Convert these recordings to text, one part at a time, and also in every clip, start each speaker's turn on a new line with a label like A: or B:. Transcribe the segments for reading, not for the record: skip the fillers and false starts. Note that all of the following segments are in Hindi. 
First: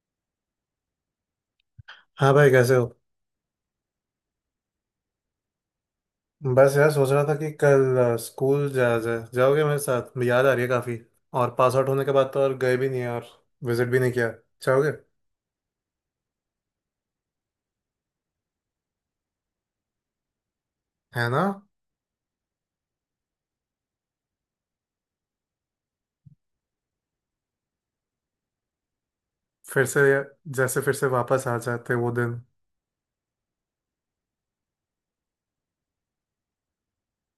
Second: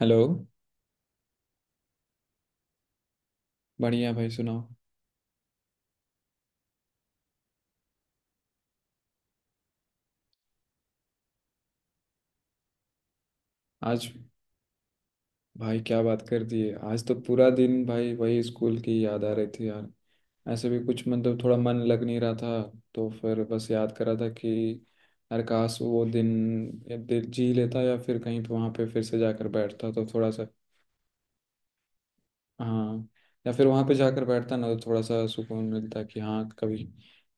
A: हेलो।
B: हाँ भाई, कैसे हो?
A: बढ़िया भाई सुनाओ।
B: बस यार, सोच रहा था कि कल स्कूल जाया जाए। जाओगे मेरे साथ? याद आ रही है काफ़ी। और पास आउट होने के बाद तो और गए भी नहीं है, और विजिट भी
A: आज।
B: नहीं किया। जाओगे?
A: भाई क्या बात कर दी है। आज तो पूरा दिन भाई वही स्कूल की याद आ रही थी यार। ऐसे भी कुछ
B: है ना।
A: मतलब थोड़ा मन लग नहीं रहा था। तो फिर बस याद कर रहा था कि यार काश वो दिन, या दिन जी लेता या फिर कहीं पे वहाँ पे फिर से जाकर
B: फिर
A: बैठता
B: से,
A: तो थोड़ा सा।
B: जैसे फिर से वापस आ जाते वो दिन।
A: हाँ। या फिर वहां पे जाकर बैठता ना तो थोड़ा सा सुकून मिलता कि हाँ कभी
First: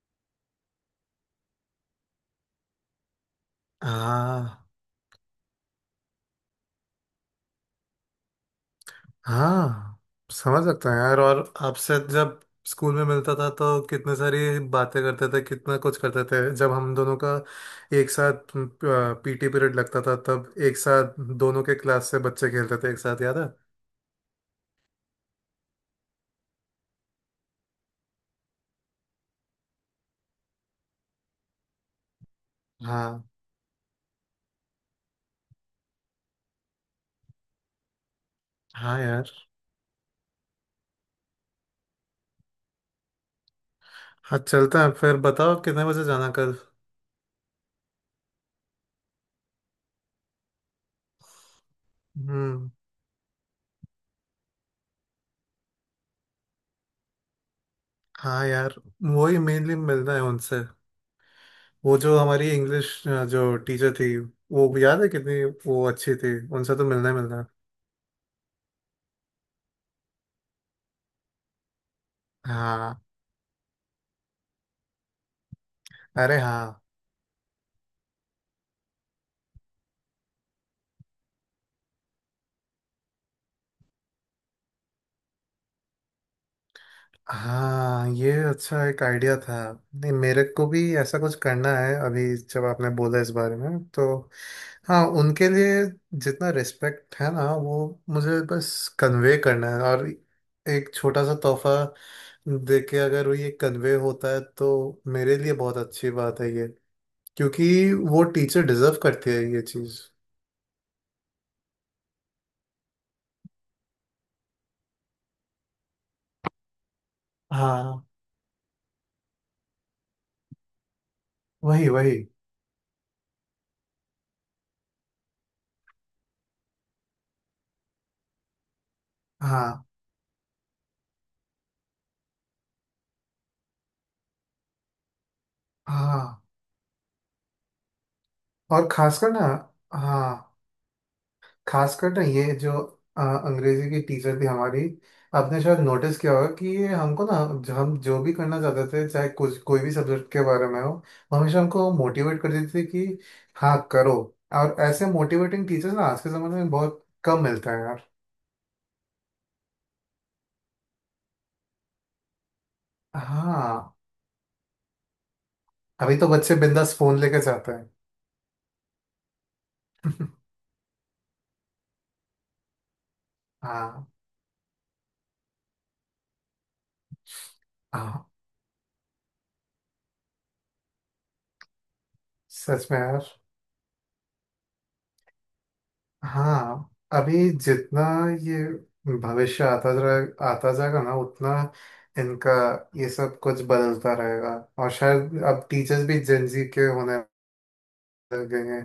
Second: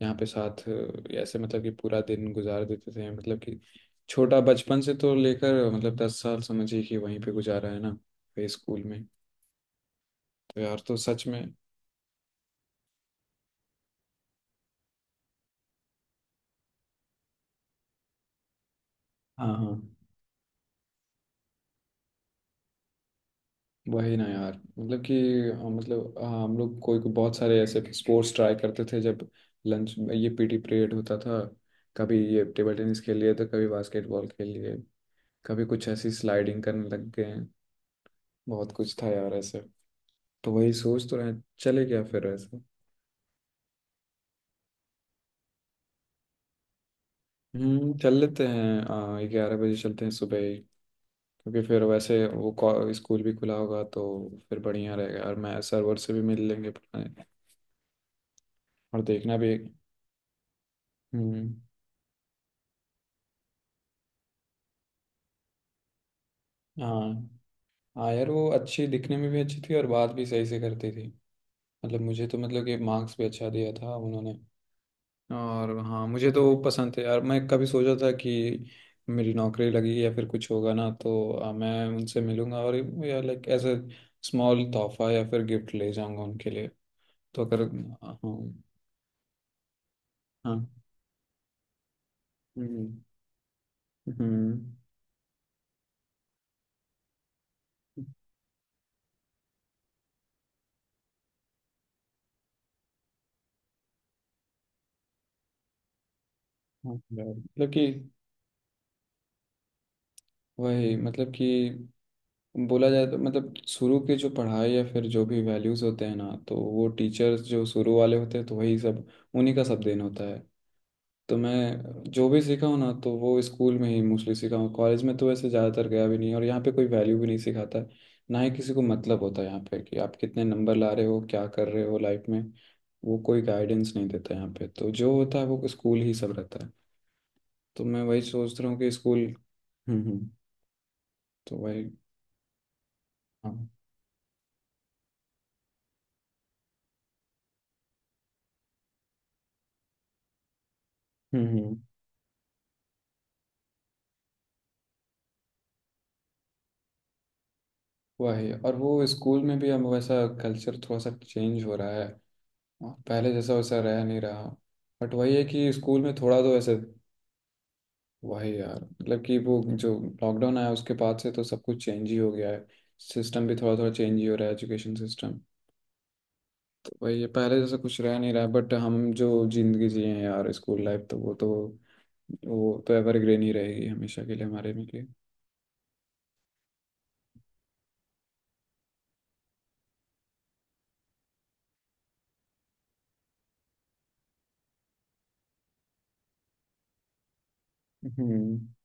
A: यहाँ पे साथ ऐसे मतलब कि पूरा दिन गुजार देते थे मतलब कि छोटा
B: हाँ,
A: बचपन से तो लेकर मतलब 10 साल समझिए कि वहीं पे गुजारा है ना वही स्कूल में।
B: हाँ
A: तो
B: समझ
A: यार
B: सकता
A: तो
B: हूँ यार।
A: सच
B: और
A: में।
B: आपसे जब स्कूल में मिलता था तो कितने सारी बातें करते थे, कितना कुछ करते थे। जब हम दोनों का एक साथ पीटी
A: हाँ हाँ।
B: पीरियड लगता था तब एक साथ दोनों के क्लास से बच्चे खेलते थे एक साथ, याद है?
A: वही ना यार। मतलब कि मतलब हम लोग कोई कोई बहुत सारे ऐसे स्पोर्ट्स ट्राई करते थे जब लंच में ये पीटी पीरियड होता था। कभी ये टेबल टेनिस खेल
B: हाँ।
A: लिए तो कभी बास्केटबॉल खेल लिए। कभी कुछ ऐसी स्लाइडिंग करने लग गए। बहुत कुछ
B: हाँ
A: था
B: यार।
A: यार ऐसे। तो वही सोच तो रहे हैं चले क्या फिर ऐसे।
B: हाँ चलता है, फिर बताओ कितने बजे जाना कल।
A: चल लेते हैं 11 बजे चलते हैं सुबह ही। क्योंकि फिर वैसे वो
B: हम्म।
A: स्कूल भी खुला होगा तो फिर बढ़िया रहेगा और मैं सरवर से भी मिल लेंगे पुराने।
B: हाँ यार,
A: और देखना
B: वही
A: भी।
B: मेनली मिलना है उनसे।
A: हम्म।
B: वो जो हमारी इंग्लिश जो टीचर थी, वो भी याद है कितनी वो अच्छी थी, उनसे तो मिलना
A: हाँ
B: ही मिलना है।
A: हाँ यार वो अच्छी दिखने में भी अच्छी थी और बात भी सही से करती थी। मतलब मुझे तो मतलब कि
B: हाँ।
A: मार्क्स भी अच्छा दिया था उन्होंने। और हाँ मुझे
B: अरे
A: तो वो
B: हाँ।
A: पसंद थे यार मैं कभी सोचा था कि मेरी नौकरी लगेगी या फिर कुछ होगा ना तो मैं उनसे मिलूंगा और या लाइक एज ए स्मॉल तोहफा या फिर गिफ्ट ले जाऊंगा उनके लिए। तो अगर
B: हाँ,
A: हाँ।
B: ये अच्छा एक आइडिया था। नहीं, मेरे को
A: हाँ।
B: भी ऐसा कुछ करना है, अभी जब आपने
A: हम्म।
B: बोला इस बारे में तो।
A: हम्म,
B: हाँ, उनके लिए जितना रिस्पेक्ट है ना, वो मुझे बस कन्वे करना है। और एक छोटा सा तोहफा दे के अगर वो ये कन्वे होता है तो मेरे लिए बहुत अच्छी बात है ये।
A: हाँ यार, मतलब कि
B: क्योंकि वो टीचर डिजर्व करती है ये चीज़।
A: वही मतलब कि बोला जाए तो मतलब शुरू के जो पढ़ाई या फिर जो भी वैल्यूज़ होते हैं ना तो वो टीचर्स जो शुरू
B: हाँ,
A: वाले होते हैं तो वही सब उन्हीं का सब देन होता है। तो
B: वही
A: मैं
B: वही।
A: जो भी सीखा हूँ ना तो वो स्कूल में ही मोस्टली सीखा हूँ। कॉलेज में तो वैसे ज़्यादातर गया भी नहीं और यहाँ पे कोई वैल्यू भी नहीं सिखाता है। ना ही किसी को मतलब होता है यहाँ पे
B: हाँ।
A: कि आप कितने नंबर ला रहे हो क्या कर रहे हो लाइफ में। वो कोई गाइडेंस नहीं देता यहाँ पे तो जो होता है वो स्कूल ही सब
B: हाँ,
A: रहता है। तो मैं वही सोच रहा हूँ
B: और
A: कि स्कूल।
B: खासकर ना।
A: हम्म।
B: हाँ,
A: तो वही।
B: खासकर ना ये जो
A: हाँ।
B: अंग्रेजी की टीचर थी हमारी। आपने शायद नोटिस किया होगा कि ये हमको ना, जो हम जो भी करना चाहते थे, चाहे कुछ कोई भी सब्जेक्ट के बारे में हो, वो हमेशा
A: हम्म।
B: हमको मोटिवेट कर देती थी कि हाँ करो। और ऐसे मोटिवेटिंग टीचर्स ना आज के ज़माने में बहुत कम मिलते हैं यार।
A: वही और वो स्कूल में भी अब वैसा कल्चर थोड़ा सा चेंज हो रहा है। पहले जैसा वैसा
B: हाँ,
A: रह नहीं रहा। बट वही है कि स्कूल में
B: अभी तो
A: थोड़ा तो
B: बच्चे
A: ऐसे।
B: बिंदास फोन लेके जाते हैं।
A: वही यार मतलब कि वो जो लॉकडाउन आया उसके बाद से तो सब कुछ चेंज ही हो गया है। सिस्टम भी थोड़ा थोड़ा
B: हाँ,
A: चेंज ही हो रहा है एजुकेशन सिस्टम। तो वही है पहले जैसा कुछ रह
B: हाँ,
A: नहीं रहा है बट हम जो जिंदगी जिए हैं यार स्कूल लाइफ तो वो तो
B: सच में यार।
A: एवरग्रीन ही रहेगी हमेशा के लिए हमारे में लिए।
B: हाँ, अभी जितना ये भविष्य आता जाएगा ना, उतना इनका ये सब कुछ बदलता रहेगा। और शायद अब टीचर्स भी जेंजी के होने लग
A: हम्म।
B: गए हैं,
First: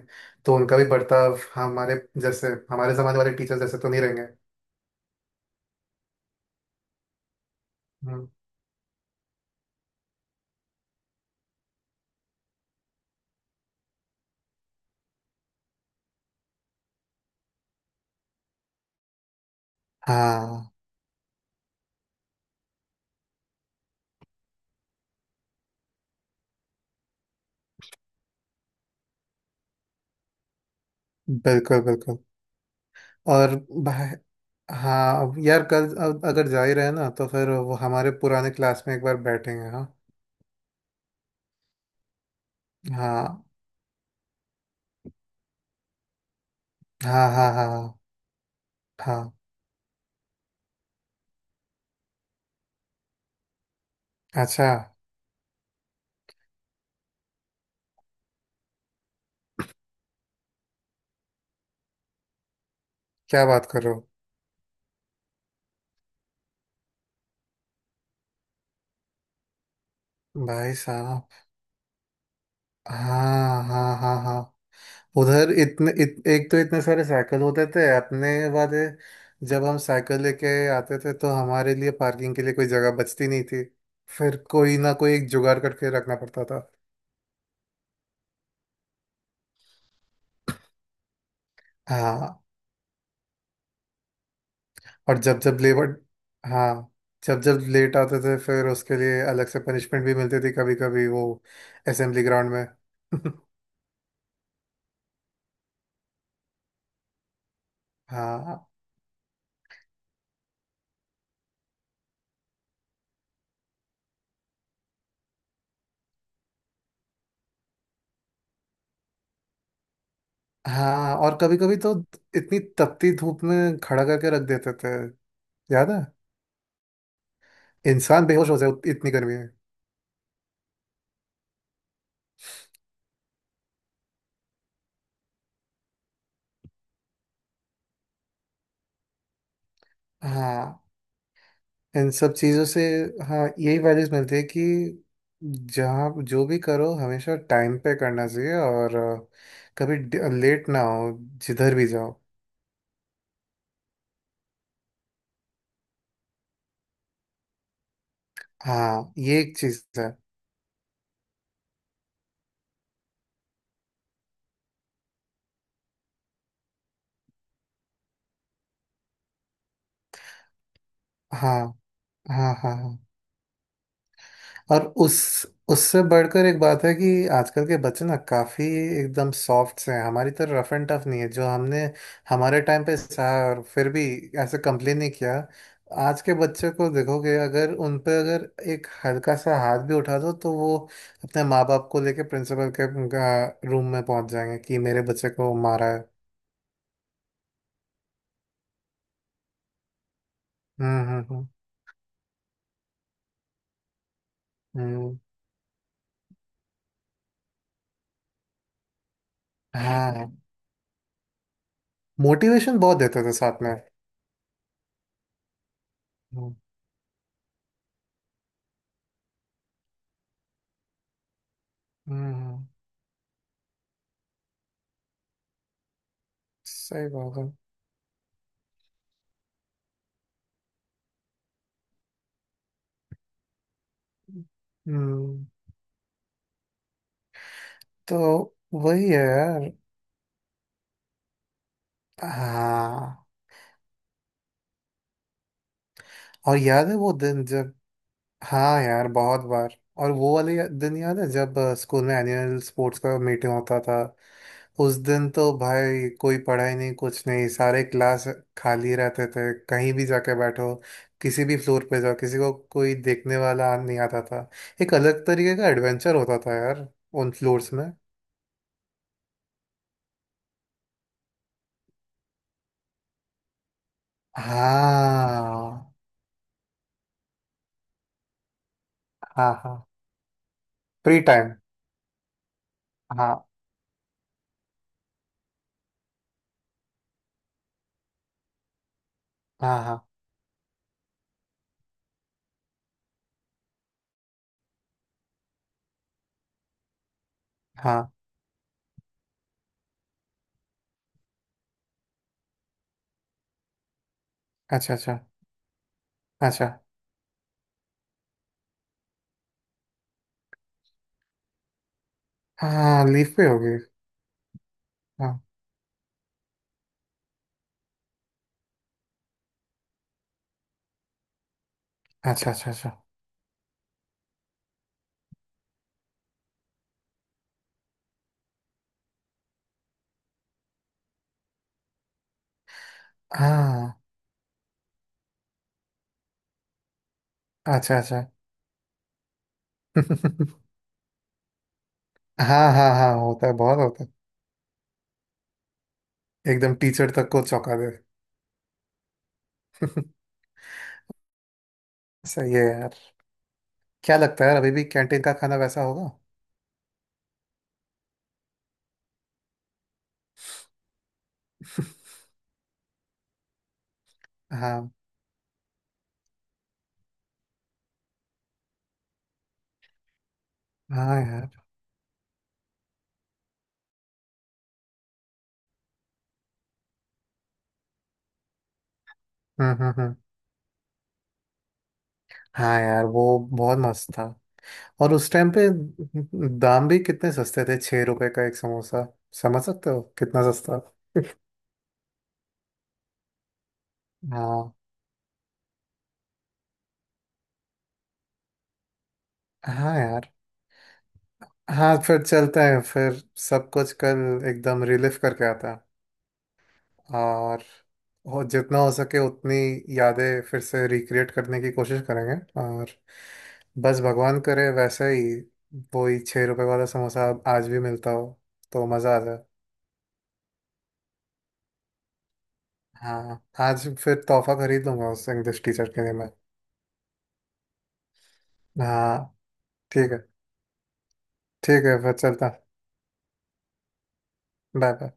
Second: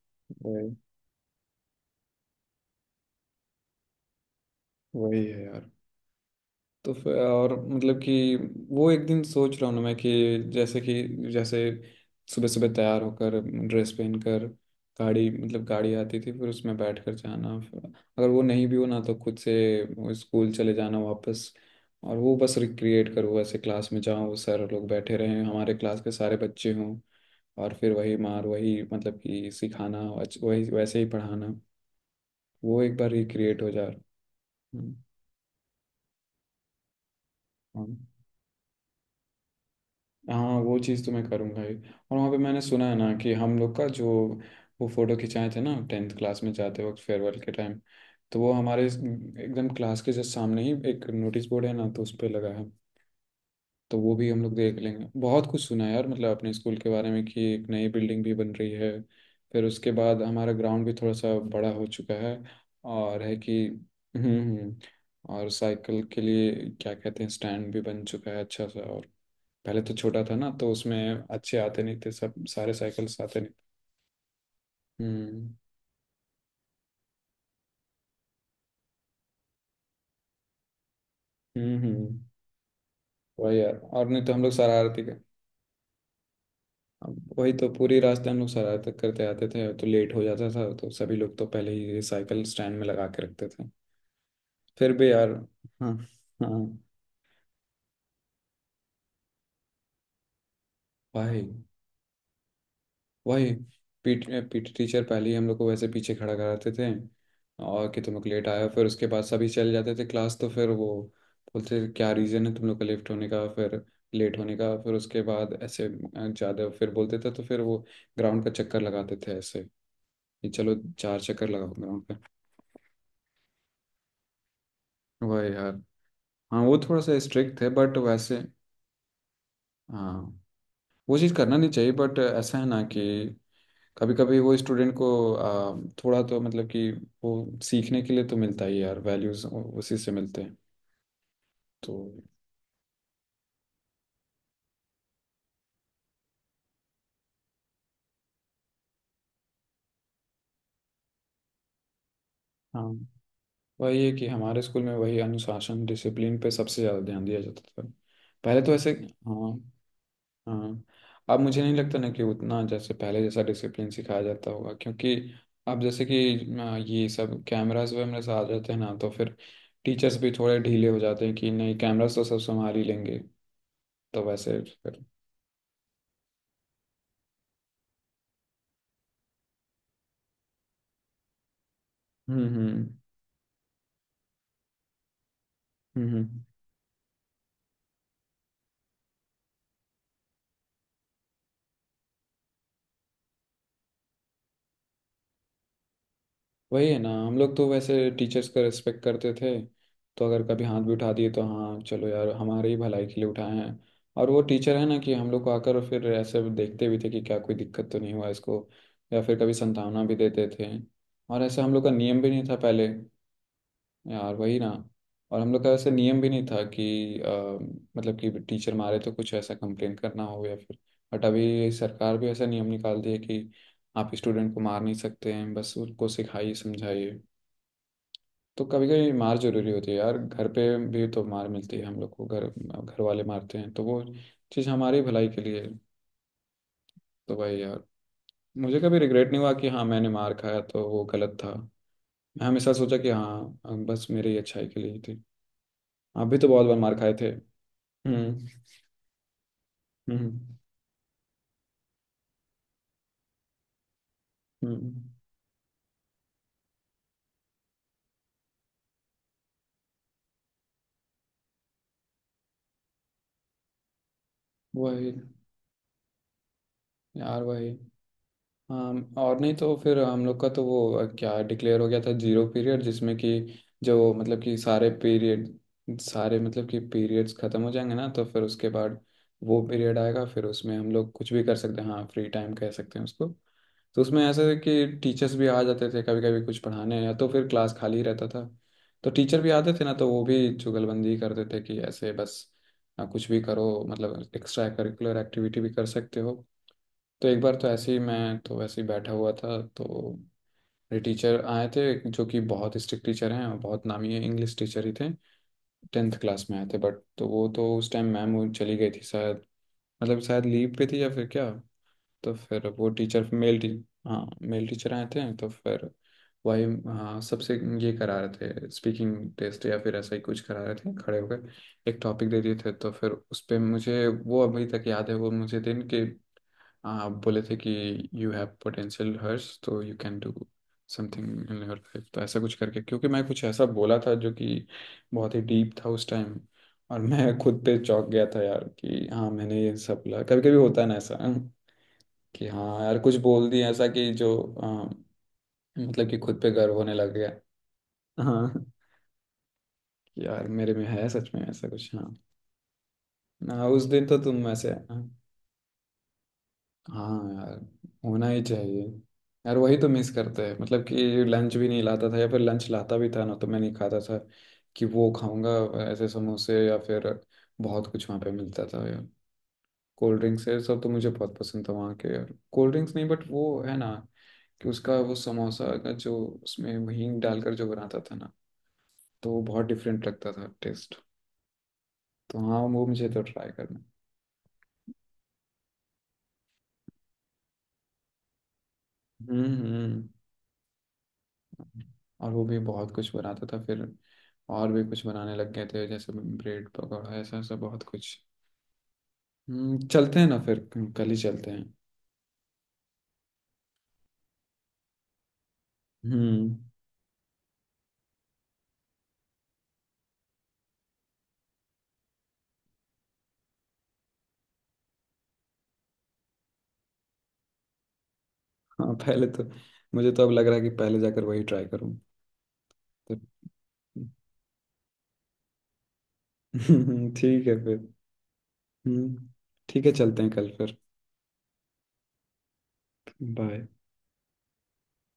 B: तो
A: वही।
B: उनका भी बर्ताव हमारे, जैसे हमारे जमाने वाले टीचर्स जैसे तो नहीं रहेंगे।
A: वही है यार। तो फिर और मतलब
B: हम्म।
A: कि वो एक दिन सोच रहा हूँ ना मैं कि जैसे कि जैसे सुबह सुबह तैयार होकर ड्रेस पहनकर गाड़ी मतलब गाड़ी आती थी फिर उसमें बैठकर जाना फिर अगर वो नहीं भी हो ना तो खुद से वो स्कूल
B: हाँ,
A: चले जाना वापस। और वो बस रिक्रिएट करूँ ऐसे क्लास में जाऊँ वो सारे लोग बैठे रहें हमारे क्लास के सारे बच्चे हों। और फिर वही मार वही मतलब कि सिखाना वही वैसे ही पढ़ाना।
B: बिल्कुल बिल्कुल।
A: वो एक बार
B: और
A: रिक्रिएट हो जा।
B: भाई,
A: हम्म,
B: हाँ अब यार कल अब अगर जा ही रहे ना तो फिर वो
A: हाँ
B: हमारे पुराने क्लास में एक बार बैठेंगे। हाँ,
A: हाँ। वो चीज़ तो मैं करूँगा ही और वहाँ पे मैंने सुना है ना कि
B: हाँ,
A: हम लोग का जो वो फ़ोटो खिंचाए थे ना टेंथ क्लास में जाते वक्त
B: हाँ,
A: फेयरवेल के
B: हाँ, हाँ,
A: टाइम। तो वो हमारे
B: हाँ।
A: एकदम क्लास के जस्ट सामने ही एक नोटिस बोर्ड है ना तो उस पर लगा है। तो वो भी हम लोग
B: अच्छा,
A: देख लेंगे बहुत कुछ सुना है यार मतलब अपने स्कूल के बारे में कि एक नई बिल्डिंग भी बन रही है। फिर उसके बाद हमारा ग्राउंड भी थोड़ा सा बड़ा हो चुका है। और है
B: क्या
A: कि
B: बात कर रहे हो!
A: हम्म हम्म, और साइकिल के लिए क्या कहते हैं स्टैंड भी बन चुका है अच्छा सा। और पहले तो छोटा था ना तो
B: भाई
A: उसमें
B: साहब!
A: अच्छे आते नहीं थे सब सारे साइकिल्स आते नहीं
B: हाँ, हाँ, हाँ, हाँ।
A: थे।
B: उधर इतने एक तो इतने सारे साइकिल होते थे अपने वाले, जब हम साइकिल लेके आते थे तो हमारे
A: हम्म
B: लिए
A: हम्म,
B: पार्किंग के लिए कोई जगह बचती नहीं
A: वही
B: थी।
A: यार और नहीं तो
B: फिर
A: हम लोग
B: कोई ना
A: शरारती के।
B: कोई एक जुगाड़ करके रखना पड़ता था।
A: अब वही तो पूरी रास्ते हम लोग शरारत करते आते थे तो लेट हो जाता था तो सभी लोग तो पहले ही
B: हाँ,
A: साइकिल स्टैंड में लगा के रखते थे। फिर भी
B: और
A: यार।
B: जब जब लेबर।
A: हाँ हाँ।
B: हाँ, जब जब लेट आते थे, फिर उसके लिए अलग से पनिशमेंट भी मिलती थी कभी कभी, वो
A: भाई
B: असेंबली ग्राउंड में।
A: वही। पीट पीटी टीचर पहले ही हम लोग को वैसे पीछे खड़ा कराते थे। और कि तुम लोग लेट
B: हाँ,
A: आए हो फिर उसके बाद सभी चले जाते थे क्लास तो फिर वो बोलते थे, क्या रीज़न है तुम लोग का लेफ्ट होने का फिर लेट होने का फिर उसके बाद ऐसे ज़्यादा फिर बोलते थे तो फिर वो ग्राउंड का चक्कर लगाते थे ऐसे कि चलो
B: हाँ,
A: चार
B: और
A: चक्कर
B: कभी
A: लगाओ
B: कभी तो
A: ग्राउंड पे।
B: इतनी तपती धूप में खड़ा करके रख देते थे,
A: वही यार।
B: याद है?
A: हाँ वो थोड़ा सा स्ट्रिक्ट थे बट
B: इंसान
A: वैसे।
B: बेहोश हो जाए उत- इतनी गर्मी में।
A: हाँ वो चीज़ करना नहीं चाहिए बट ऐसा है ना कि कभी कभी वो स्टूडेंट को आ, थोड़ा तो मतलब कि वो सीखने के लिए तो मिलता ही है यार वैल्यूज उसी से मिलते हैं।
B: हाँ,
A: तो
B: इन सब चीजों से, हाँ यही वैल्यूज मिलती है कि जहाँ जो भी करो हमेशा टाइम पे करना चाहिए, और कभी लेट ना हो जिधर भी जाओ।
A: हाँ वही है कि हमारे स्कूल में वही अनुशासन डिसिप्लिन पे सबसे ज़्यादा ध्यान दिया जाता था। पहले तो ऐसे
B: हाँ, ये
A: हाँ
B: एक चीज है।
A: हाँ। अब मुझे नहीं लगता ना कि उतना जैसे पहले जैसा डिसिप्लिन सिखाया जाता होगा क्योंकि अब जैसे कि ये सब कैमरास वैमरास आ जाते हैं ना तो फिर टीचर्स भी थोड़े ढीले हो जाते हैं कि
B: हाँ,
A: नहीं कैमरास तो सब
B: हाँ, हाँ,
A: संभाल ही
B: हाँ।
A: लेंगे। तो वैसे
B: और
A: फिर
B: उस, उससे बढ़कर एक बात है कि आजकल के बच्चे ना काफी एकदम सॉफ्ट से हैं, हमारी तरह रफ एंड टफ नहीं है। जो हमने
A: हम्म
B: हमारे टाइम
A: हम्म
B: पे सहा है, और फिर भी ऐसे कंप्लेन नहीं किया।
A: हम्म
B: आज के
A: हम्म।
B: बच्चे को देखोगे, अगर उन पे अगर एक हल्का सा हाथ भी उठा दो तो वो अपने माँ बाप को लेके प्रिंसिपल के रूम में पहुंच जाएंगे कि मेरे बच्चे को मारा है।
A: वही है ना हम लोग तो वैसे टीचर्स का रिस्पेक्ट करते थे तो अगर कभी हाथ भी
B: हम्म,
A: उठा दिए तो
B: हम्म।
A: हाँ चलो यार हमारे ही भलाई के लिए उठाए हैं। और वो टीचर है
B: हम्म।
A: ना कि हम लोग को आकर फिर ऐसे देखते भी थे कि क्या कोई दिक्कत तो नहीं हुआ इसको या फिर कभी संतावना भी
B: हाँ,
A: देते थे। और ऐसे हम लोग का नियम भी नहीं था
B: मोटिवेशन
A: पहले।
B: बहुत देते थे साथ में।
A: यार वही ना। और हम लोग का ऐसे नियम भी नहीं
B: हम्म,
A: था कि मतलब कि टीचर मारे तो कुछ ऐसा कंप्लेन करना हो या फिर बट अभी सरकार भी
B: हम्म,
A: ऐसा नियम
B: हम्म।
A: निकाल दी है कि आप स्टूडेंट को मार नहीं सकते हैं बस उनको सिखाइए
B: सही
A: समझाइए।
B: बात है।
A: तो कभी कभी मार जरूरी होती है यार घर पे भी तो मार मिलती है हम लोग को घर। घर वाले मारते हैं तो वो चीज़ हमारी भलाई के
B: हम्म।
A: लिए है। तो भाई यार
B: तो
A: मुझे कभी
B: वही है
A: रिग्रेट नहीं हुआ कि
B: यार।
A: हाँ मैंने मार खाया तो वो गलत था। मैं हमेशा सोचा कि
B: हाँ,
A: हाँ अब बस मेरी ही अच्छाई के लिए ही थी। आप भी तो
B: और
A: बहुत बार
B: याद है
A: मार
B: वो
A: खाए थे।
B: दिन जब।
A: हम्म
B: हाँ यार, बहुत बार। और वो वाले
A: हम्म
B: दिन याद है जब स्कूल में एनुअल स्पोर्ट्स का मीटिंग होता था?
A: हम्म।
B: उस दिन तो भाई कोई पढ़ाई नहीं, कुछ नहीं, सारे क्लास खाली रहते थे, कहीं भी जाके बैठो, किसी भी फ्लोर पे जाओ, किसी को कोई देखने वाला नहीं आता था। एक
A: वही
B: अलग तरीके का एडवेंचर होता था यार उन
A: यार। वही
B: फ्लोर्स में।
A: हाँ और नहीं तो फिर हम लोग का तो वो क्या डिक्लेयर हो गया था जीरो पीरियड जिसमें कि जो मतलब कि सारे
B: हाँ,
A: पीरियड सारे मतलब कि पीरियड्स खत्म हो जाएंगे ना तो फिर उसके बाद
B: हाँ।
A: वो
B: हाँ,
A: पीरियड आएगा फिर उसमें हम लोग
B: फ्री
A: कुछ भी
B: टाइम।
A: कर सकते हैं हाँ फ्री टाइम कह सकते हैं उसको।
B: हाँ,
A: तो उसमें ऐसा है कि टीचर्स भी आ जाते थे कभी कभी कुछ पढ़ाने या तो फिर क्लास खाली रहता था तो टीचर भी आते
B: हाँ,
A: थे ना
B: हाँ,
A: तो वो भी चुगलबंदी करते थे कि ऐसे बस कुछ भी करो मतलब एक्स्ट्रा करिकुलर एक्टिविटी भी कर सकते हो। तो एक बार तो ऐसे ही
B: हाँ।
A: मैं तो वैसे ही बैठा हुआ था तो मेरे टीचर आए थे जो कि बहुत स्ट्रिक्ट टीचर हैं और बहुत नामी है, इंग्लिश टीचर ही
B: अच्छा,
A: थे।
B: अच्छा,
A: टेंथ क्लास में आए
B: अच्छा।
A: थे बट तो वो तो उस टाइम मैम वो चली गई थी शायद। मतलब शायद लीव पे थी या फिर क्या। तो फिर
B: हाँ,
A: वो
B: हाँ,
A: टीचर
B: लीफ पे
A: मेल टी
B: होगी।
A: हाँ मेल टीचर आए थे
B: हाँ।
A: तो फिर। वही। हाँ सबसे ये करा रहे थे स्पीकिंग टेस्ट या फिर ऐसा ही कुछ करा रहे थे खड़े होकर एक टॉपिक दे
B: अच्छा,
A: दिए
B: अच्छा,
A: थे
B: अच्छा।
A: तो फिर उस पे मुझे वो अभी तक याद है वो मुझे दिन के। हाँ, आप बोले थे कि यू हैव पोटेंशियल हर्ष तो you can do something in your life तो ऐसा कुछ करके क्योंकि मैं कुछ ऐसा
B: हाँ।
A: बोला था जो कि बहुत ही डीप था उस टाइम। और मैं खुद पे
B: अच्छा,
A: चौंक
B: अच्छा।
A: गया था यार कि हाँ मैंने ये सब बोला कभी कभी होता है ना ऐसा कि
B: हाँ,
A: हाँ
B: हाँ,
A: यार
B: हाँ,
A: कुछ
B: होता
A: बोल
B: है,
A: दिया
B: बहुत
A: ऐसा
B: होता
A: कि जो मतलब कि खुद पे
B: है,
A: गर्व
B: एकदम
A: होने
B: टीचर
A: लग
B: तक
A: गया।
B: को चौंका दे।
A: हाँ कि यार मेरे में है सच में ऐसा कुछ हाँ।
B: सही है यार।
A: हाँ, उस दिन
B: क्या
A: तो
B: लगता
A: तुम
B: है यार,
A: ऐसे
B: अभी भी
A: हाँ।
B: कैंटीन का खाना वैसा होगा?
A: हाँ यार होना ही चाहिए। यार वही तो मिस करते हैं मतलब कि लंच भी नहीं लाता था या फिर लंच लाता भी था ना तो मैं नहीं खाता था कि
B: हाँ।
A: वो खाऊंगा ऐसे समोसे या फिर बहुत कुछ वहाँ पे मिलता था यार। कोल्ड ड्रिंक्स है सब तो मुझे
B: हाँ
A: बहुत
B: यार।
A: पसंद था वहाँ के यार कोल्ड ड्रिंक्स नहीं बट वो है ना कि उसका वो समोसा का जो उसमें हींग डालकर जो बनाता था ना तो वो बहुत
B: हम्म, हम्म,
A: डिफरेंट
B: हम्म।
A: लगता था टेस्ट। तो हाँ
B: हाँ
A: वो
B: यार,
A: मुझे तो
B: वो
A: ट्राई
B: बहुत
A: करना।
B: मस्त था। और उस टाइम पे दाम भी कितने सस्ते थे, 6 रुपए का एक समोसा, समझ सकते
A: हम्म।
B: हो कितना सस्ता।
A: और वो भी बहुत कुछ बनाता था फिर और
B: हाँ।
A: भी कुछ बनाने लग गए थे जैसे ब्रेड पकौड़ा ऐसा ऐसा बहुत कुछ।
B: हाँ
A: चलते हैं
B: यार।
A: ना फिर कल ही चलते हैं।
B: हाँ फिर चलते हैं फिर, सब कुछ कल एकदम रिलीफ करके आता है।
A: हम्म।
B: और हो जितना हो सके उतनी यादें फिर से रिक्रिएट करने की कोशिश करेंगे। और बस भगवान करे वैसे ही वो ही 6 रुपए वाला समोसा अब आज भी मिलता हो तो
A: हाँ
B: मज़ा आ
A: पहले
B: जाए।
A: तो मुझे तो अब लग रहा है कि पहले जाकर वही ट्राई करूँ। तो
B: हाँ, आज फिर तोहफा खरीद लूंगा उस इंग्लिश टीचर के लिए मैं।
A: ठीक है फिर।
B: हाँ।
A: हम्म। ठीक है
B: ठीक है,
A: चलते हैं कल फिर।
B: ठीक है फिर चलता।
A: बाय।
B: Bye, bye.